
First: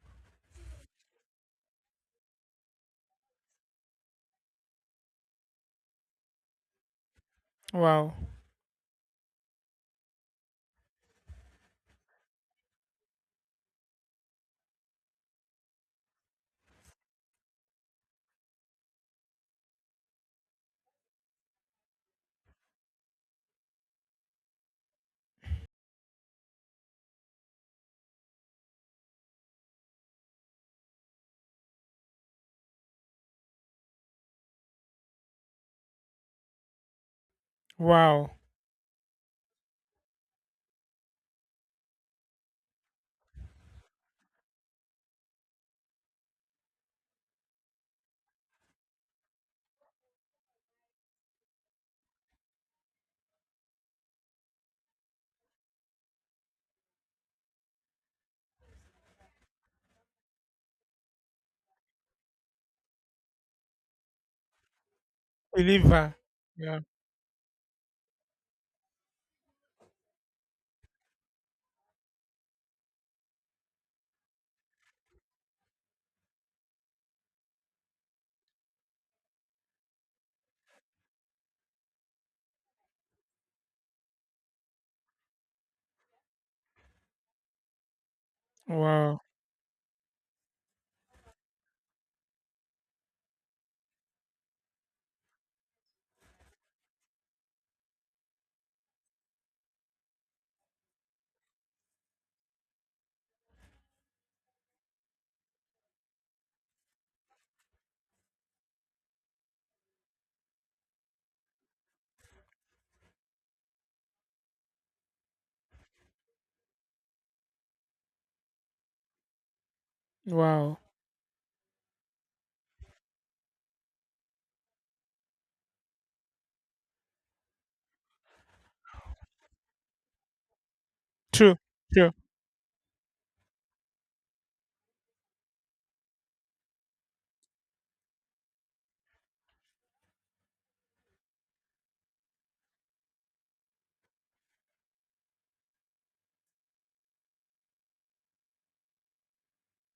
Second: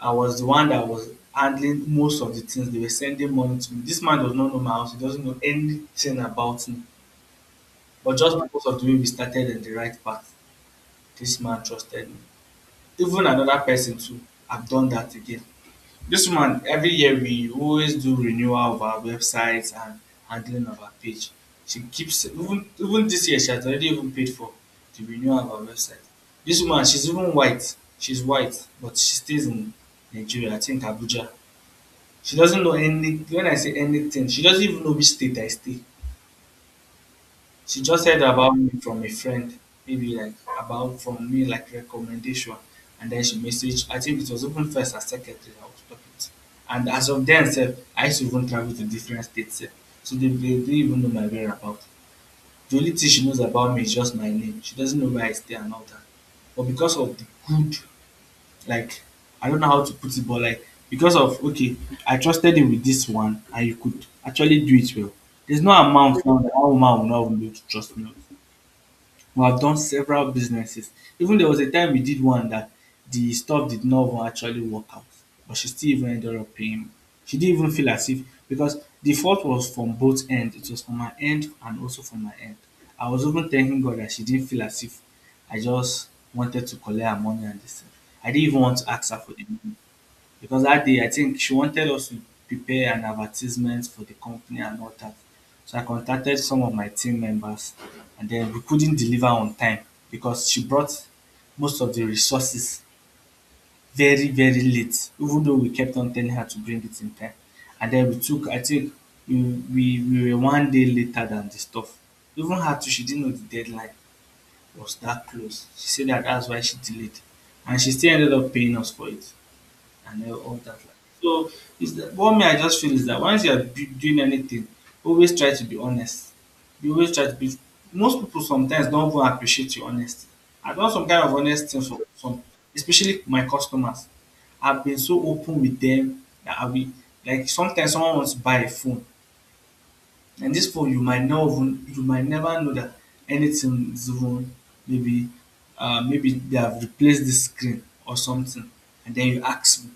[SPEAKER 2] I was the one that was handling most of the things. They were sending money to me. This man does not know my house. He doesn't know anything about me.
[SPEAKER 1] Wow.
[SPEAKER 2] But just because of the way we started in the right path, this man trusted me. Even another person too. I've done that again. This man every year we always do renewal of our websites and handling of our page. She keeps even this year she has already even paid for the renewal of our website. This woman, she's even white. She's white, but she stays in Nigeria, I think Abuja. She doesn't know any when I say anything, she doesn't even know which state I stay. She just heard
[SPEAKER 1] Wow.
[SPEAKER 2] about me from a friend, maybe like about from me like recommendation. And then she messaged, I think it was even first as secretary I was talking to. And as of then sef, I used to even travel to different states sef. So they didn't even know my whereabout. The only thing she knows about me is just my name. She doesn't know where I stay and all that. But because of the good like I don't know how to put it, but like because of okay, I trusted him with this one and you could actually do it well. There's no
[SPEAKER 1] Believer.
[SPEAKER 2] amount now that
[SPEAKER 1] Yeah.
[SPEAKER 2] one woman will not be able to trust me. With. We have done several businesses. Even there was a time we did one that the stuff did not even actually work out, but she still even ended up paying me. She didn't even feel as if because the fault was from both ends. It was from her end and also from my end. I was even thanking God that she didn't feel as if I just wanted to collect her money and this thing. I didn't even want to ask her
[SPEAKER 1] Wow.
[SPEAKER 2] for the money. Because that day, I think she wanted us to prepare an advertisement for the company and all that. So I contacted some of my team members, and then we couldn't deliver on time because she brought most of the resources very, very late, even though we kept on telling her to bring it in time. And then we took, I think, we were one day later than the stuff. Even her too, she didn't know the deadline was that close. She said that that's why she delayed. And she still ended up paying us for it and all that.
[SPEAKER 1] Wow.
[SPEAKER 2] Like. So is that what me I just feel is that once you are doing anything, always try to be honest. You always try to be. Most people sometimes don't even appreciate your honesty. I've done some kind of
[SPEAKER 1] True,
[SPEAKER 2] honest things for
[SPEAKER 1] true.
[SPEAKER 2] some, especially my customers. I've been so open with them that I will like sometimes someone wants to buy a phone, and this phone you might not even you might never know that anything is even maybe maybe they have replaced the screen or something, and then you ask me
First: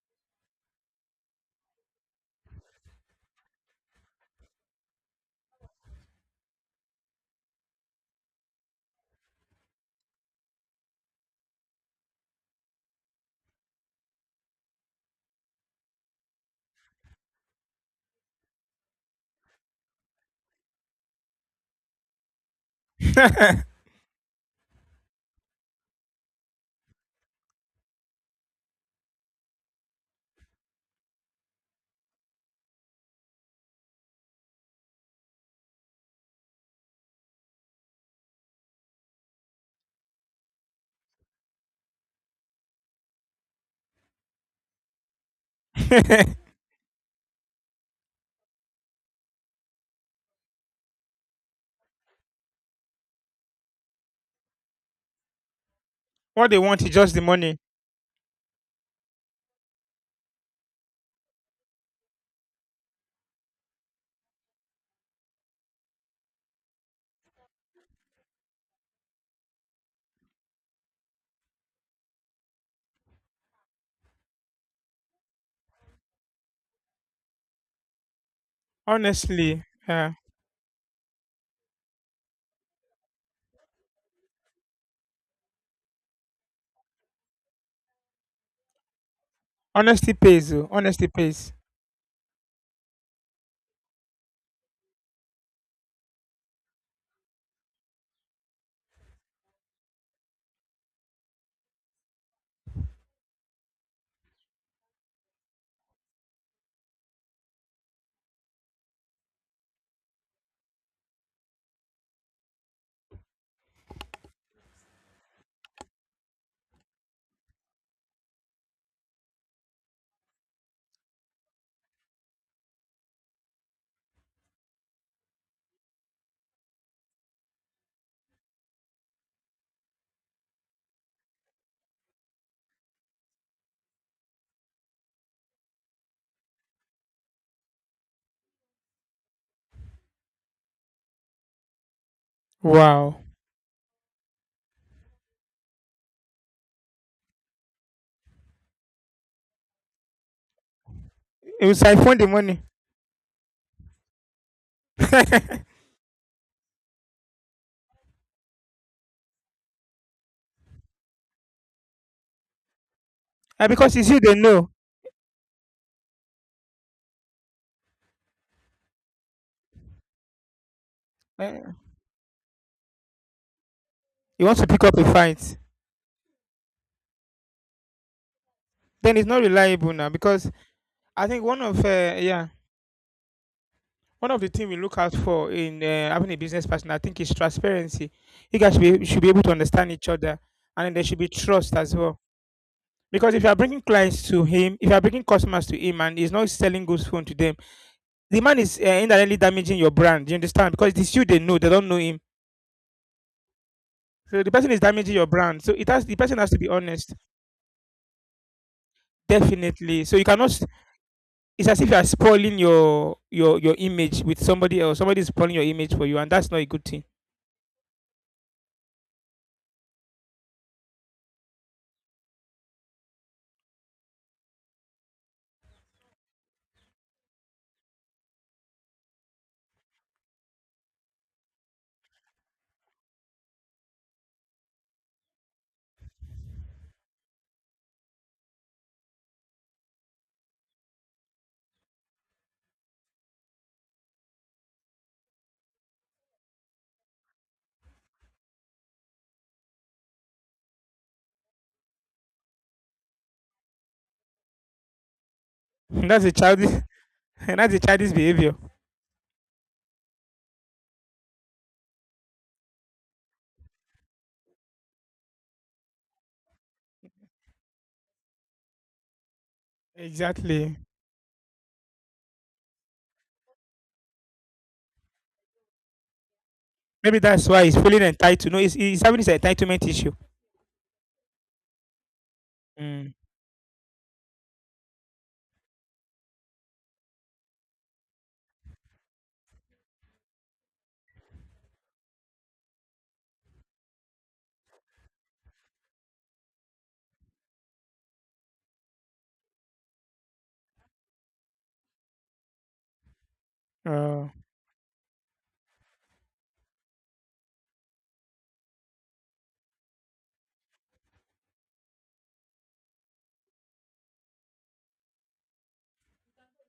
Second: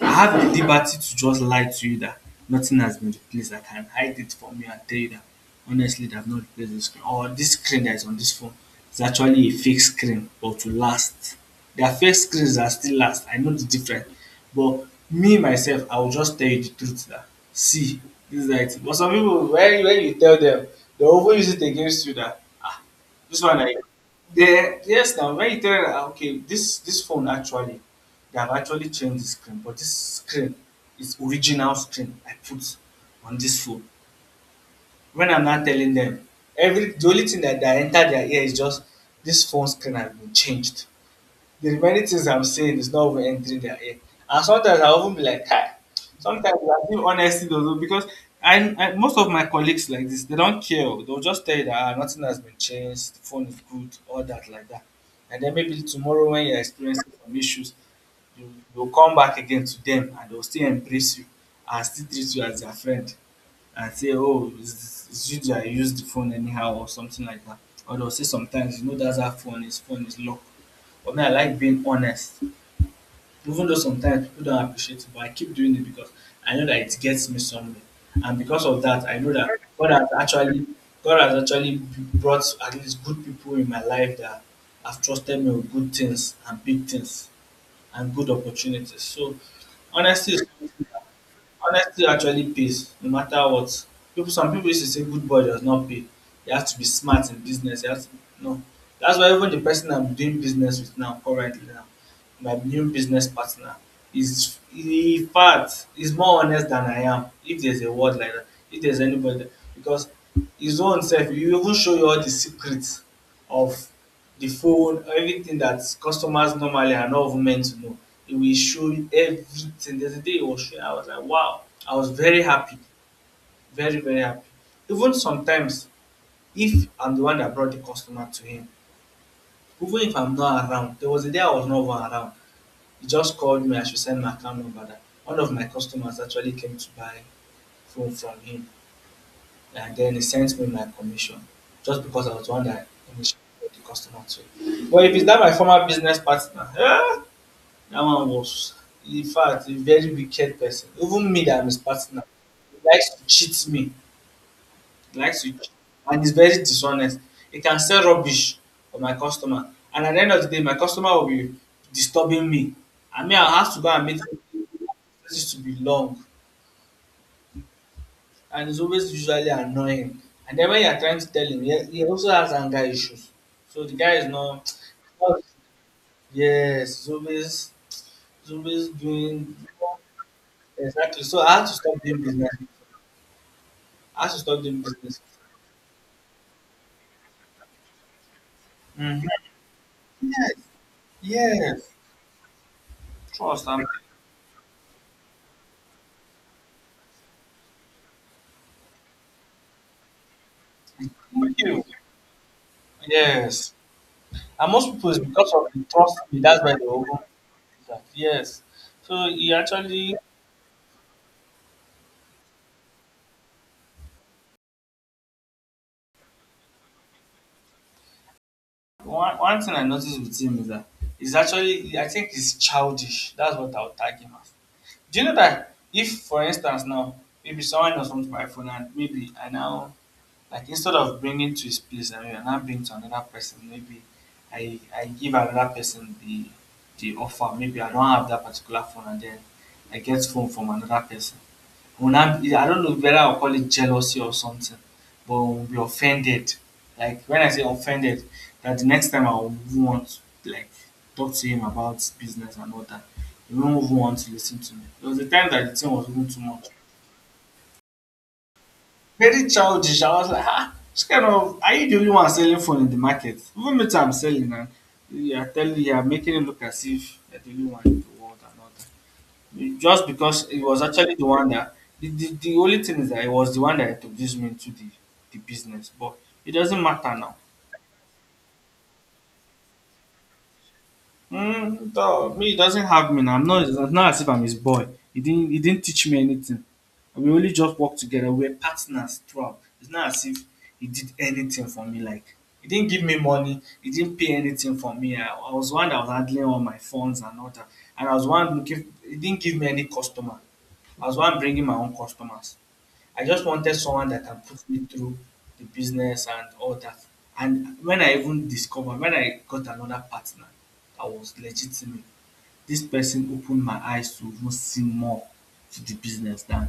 [SPEAKER 2] I have the liberty to just lie to you that nothing has been replaced. I can hide it from you and tell you that honestly they have not replaced this screen. Or this screen that is on this phone is actually a fake screen but to last. There are fake screens that still last. I know the difference. But me myself, I will just tell you the truth that see this is how it is. But some people when you tell them, they will even use it against you that ah this one I
[SPEAKER 1] <laughs>
[SPEAKER 2] yeah, yes now when you tell them that okay this phone actually they have actually changed the screen but this screen is original screen I put on this phone. When I'm not telling them every the only thing that enter their ear is just this phone screen has been changed there's many things I'm saying is not even entering their ear. And sometimes I'll even be like, hi. Sometimes I feel honesty though, because I most of my colleagues like this, they don't care. Oh. They'll just tell you that "Ah, nothing has been changed, the phone is good, all that like that. And then maybe tomorrow when
[SPEAKER 1] What they
[SPEAKER 2] you're
[SPEAKER 1] want is
[SPEAKER 2] experiencing
[SPEAKER 1] just the
[SPEAKER 2] some
[SPEAKER 1] money.
[SPEAKER 2] issues, you will come back again to them and they'll still embrace you and still treat you as their friend and say, oh, it's you that used the phone anyhow or something like that. Or they'll say sometimes, you know, that's how phone is locked. But me, I like being honest. Even though sometimes people don't appreciate it, but I keep doing it because I know that it gets me somewhere. And because of that, I know that
[SPEAKER 1] Honestly,
[SPEAKER 2] God has
[SPEAKER 1] yeah.
[SPEAKER 2] actually God has actually brought at least good people in my life that have trusted me with good things and big things and good opportunities. So
[SPEAKER 1] Honesty
[SPEAKER 2] honesty is
[SPEAKER 1] pays. Oh, honesty pays.
[SPEAKER 2] honesty actually pays no matter what. People some people used to say good boy does not pay. You have to be smart in business. You have to no. That's why even the person I'm doing business with now currently now, my new business partner, is in fact is more honest than I am. If there's a word like that, if there's anybody because his own self, he even show you all the secrets of the phone, everything that customers normally are not even meant to know. It will show you everything. There's a day it was showing, I was like, wow. I was very happy. Very, very happy. Even sometimes, if I'm the one that brought the customer to him, even if I'm not around, there was a day I was not even around. He just called me, I should send my account number. That one of my customers actually came to buy phone from him. And then he sent me my commission just because I was the one that
[SPEAKER 1] Wow.
[SPEAKER 2] initially brought the customer to him. But if it's not my former business partner, eh, that one was, in fact, a very wicked person. Even me that
[SPEAKER 1] It
[SPEAKER 2] I'm
[SPEAKER 1] was
[SPEAKER 2] his
[SPEAKER 1] siphon
[SPEAKER 2] partner,
[SPEAKER 1] the money.
[SPEAKER 2] he likes to cheat me.
[SPEAKER 1] <laughs>
[SPEAKER 2] He likes to
[SPEAKER 1] And
[SPEAKER 2] cheat. And he's very dishonest. He can sell rubbish for my customer. And at the end of the day, my customer will be disturbing me. I mean, I'll have to go
[SPEAKER 1] because
[SPEAKER 2] and
[SPEAKER 1] it's you
[SPEAKER 2] meet
[SPEAKER 1] they
[SPEAKER 2] him.
[SPEAKER 1] know.
[SPEAKER 2] This to be long. And it's always usually annoying. And then when you're trying to tell
[SPEAKER 1] Eh,
[SPEAKER 2] him, he also has anger issues. So the guy is
[SPEAKER 1] you want to
[SPEAKER 2] not,
[SPEAKER 1] pick up a fight.
[SPEAKER 2] yes, he's always
[SPEAKER 1] Then it's not
[SPEAKER 2] doing.
[SPEAKER 1] reliable now because
[SPEAKER 2] Exactly.
[SPEAKER 1] I
[SPEAKER 2] So
[SPEAKER 1] think
[SPEAKER 2] I
[SPEAKER 1] one
[SPEAKER 2] had to
[SPEAKER 1] of
[SPEAKER 2] stop doing
[SPEAKER 1] yeah,
[SPEAKER 2] business. I
[SPEAKER 1] one
[SPEAKER 2] had to
[SPEAKER 1] of the
[SPEAKER 2] stop
[SPEAKER 1] things we
[SPEAKER 2] doing
[SPEAKER 1] look out
[SPEAKER 2] business.
[SPEAKER 1] for in having a business partner I think is transparency. You guys should
[SPEAKER 2] Mm-hmm.
[SPEAKER 1] be able to understand each other
[SPEAKER 2] Yes,
[SPEAKER 1] and then there should be trust
[SPEAKER 2] yes.
[SPEAKER 1] as well. Because if you are
[SPEAKER 2] Trust.
[SPEAKER 1] bringing
[SPEAKER 2] I'm
[SPEAKER 1] clients to him, if you are bringing customers to him and he's not selling goods phone to them, the man is indirectly damaging your brand. Do you understand? Because
[SPEAKER 2] thank
[SPEAKER 1] it's you they know, they
[SPEAKER 2] you.
[SPEAKER 1] don't know him.
[SPEAKER 2] Yes.
[SPEAKER 1] So the person
[SPEAKER 2] And
[SPEAKER 1] is
[SPEAKER 2] most people
[SPEAKER 1] damaging
[SPEAKER 2] is
[SPEAKER 1] your
[SPEAKER 2] because
[SPEAKER 1] brand.
[SPEAKER 2] of
[SPEAKER 1] So
[SPEAKER 2] the
[SPEAKER 1] it has the
[SPEAKER 2] trust
[SPEAKER 1] person
[SPEAKER 2] me.
[SPEAKER 1] has to
[SPEAKER 2] That's
[SPEAKER 1] be
[SPEAKER 2] why they
[SPEAKER 1] honest,
[SPEAKER 2] open business. Yes. So you
[SPEAKER 1] definitely.
[SPEAKER 2] actually.
[SPEAKER 1] So you cannot. It's as if you are spoiling your image with somebody else. Somebody is spoiling your image for you, and that's not a good thing.
[SPEAKER 2] One thing I notice with him is that he's actually I think he's childish. That's what I'll tag him as. Do you know that if for instance now maybe someone else comes to my phone and maybe I now like instead of bringing to his place I, mean, I now bring to another person, maybe I give another person the offer, maybe I don't have that particular phone and then I get phone from another person. We'll now be, I don't know whether I'll call it jealousy or something, but we'll be offended. Like when I say offended, that the next time I'll want to like talk to him about business and all that. He won't even want to listen to me. There was a time that the
[SPEAKER 1] <laughs>
[SPEAKER 2] thing was
[SPEAKER 1] That's
[SPEAKER 2] even
[SPEAKER 1] a
[SPEAKER 2] too much.
[SPEAKER 1] childish. <laughs> That's a childish behavior.
[SPEAKER 2] Very childish. I was like, ah, this kind of, are you the only one selling phone in the market? Even me too, I'm selling and you are telling, you are making it look as if you're the only one in the world and all that. Just because it
[SPEAKER 1] Exactly.
[SPEAKER 2] was actually the one that the only thing is that it was the one that introduced me to the business, but it doesn't matter
[SPEAKER 1] Maybe
[SPEAKER 2] now.
[SPEAKER 1] that's why he's feeling entitled. No, he's having this entitlement issue.
[SPEAKER 2] Mm, no, me, he doesn't have
[SPEAKER 1] Mm.
[SPEAKER 2] me now. I'm not, it's not as if I'm his boy. He didn't teach me anything. We only just worked together. We were partners throughout. It's not as if he did anything for me. Like, he didn't give me money. He didn't pay anything for me. I was the one that was handling all my funds and all that. And I was the one looking, he didn't give me any customer. I was the one bringing my own customers. I just wanted someone that
[SPEAKER 1] Uh,
[SPEAKER 2] can put me through the business and all that. And when I even discovered, when I got another partner that was legitimate, this person opened my eyes to even see more to the business than,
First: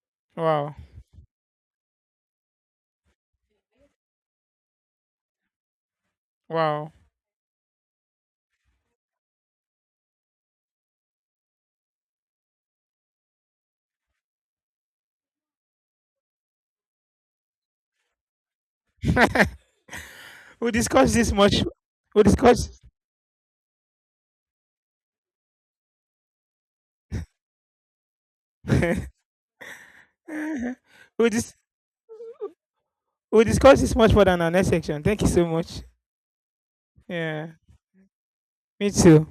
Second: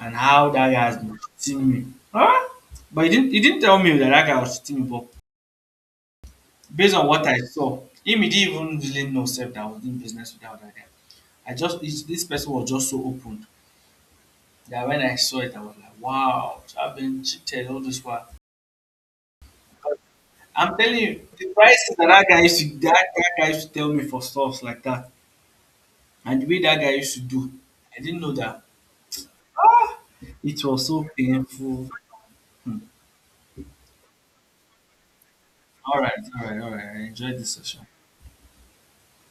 [SPEAKER 2] and how that
[SPEAKER 1] wow.
[SPEAKER 2] guy has been cheating me. Huh? But he didn't tell me that that guy was cheating me, but
[SPEAKER 1] Wow.
[SPEAKER 2] based on what I saw, him, he didn't even really know self that I was doing business without that guy. I just it's- this person was just so open that when I saw it, I was like, wow, I've been cheated all this while.
[SPEAKER 1] We'll
[SPEAKER 2] I'm telling
[SPEAKER 1] discuss
[SPEAKER 2] you,
[SPEAKER 1] this
[SPEAKER 2] the
[SPEAKER 1] much.
[SPEAKER 2] prices that
[SPEAKER 1] We'll
[SPEAKER 2] that guy used to
[SPEAKER 1] discuss.
[SPEAKER 2] that, that guy used to tell me for stuff like that, and the way that guy used to do, I didn't know that
[SPEAKER 1] <laughs>
[SPEAKER 2] it was so
[SPEAKER 1] we'll, dis-
[SPEAKER 2] painful. Hmm.
[SPEAKER 1] We'll discuss this much further in our next section. Thank you so much.
[SPEAKER 2] All right, all right, all right. I enjoyed
[SPEAKER 1] Yeah,
[SPEAKER 2] this session.
[SPEAKER 1] me too.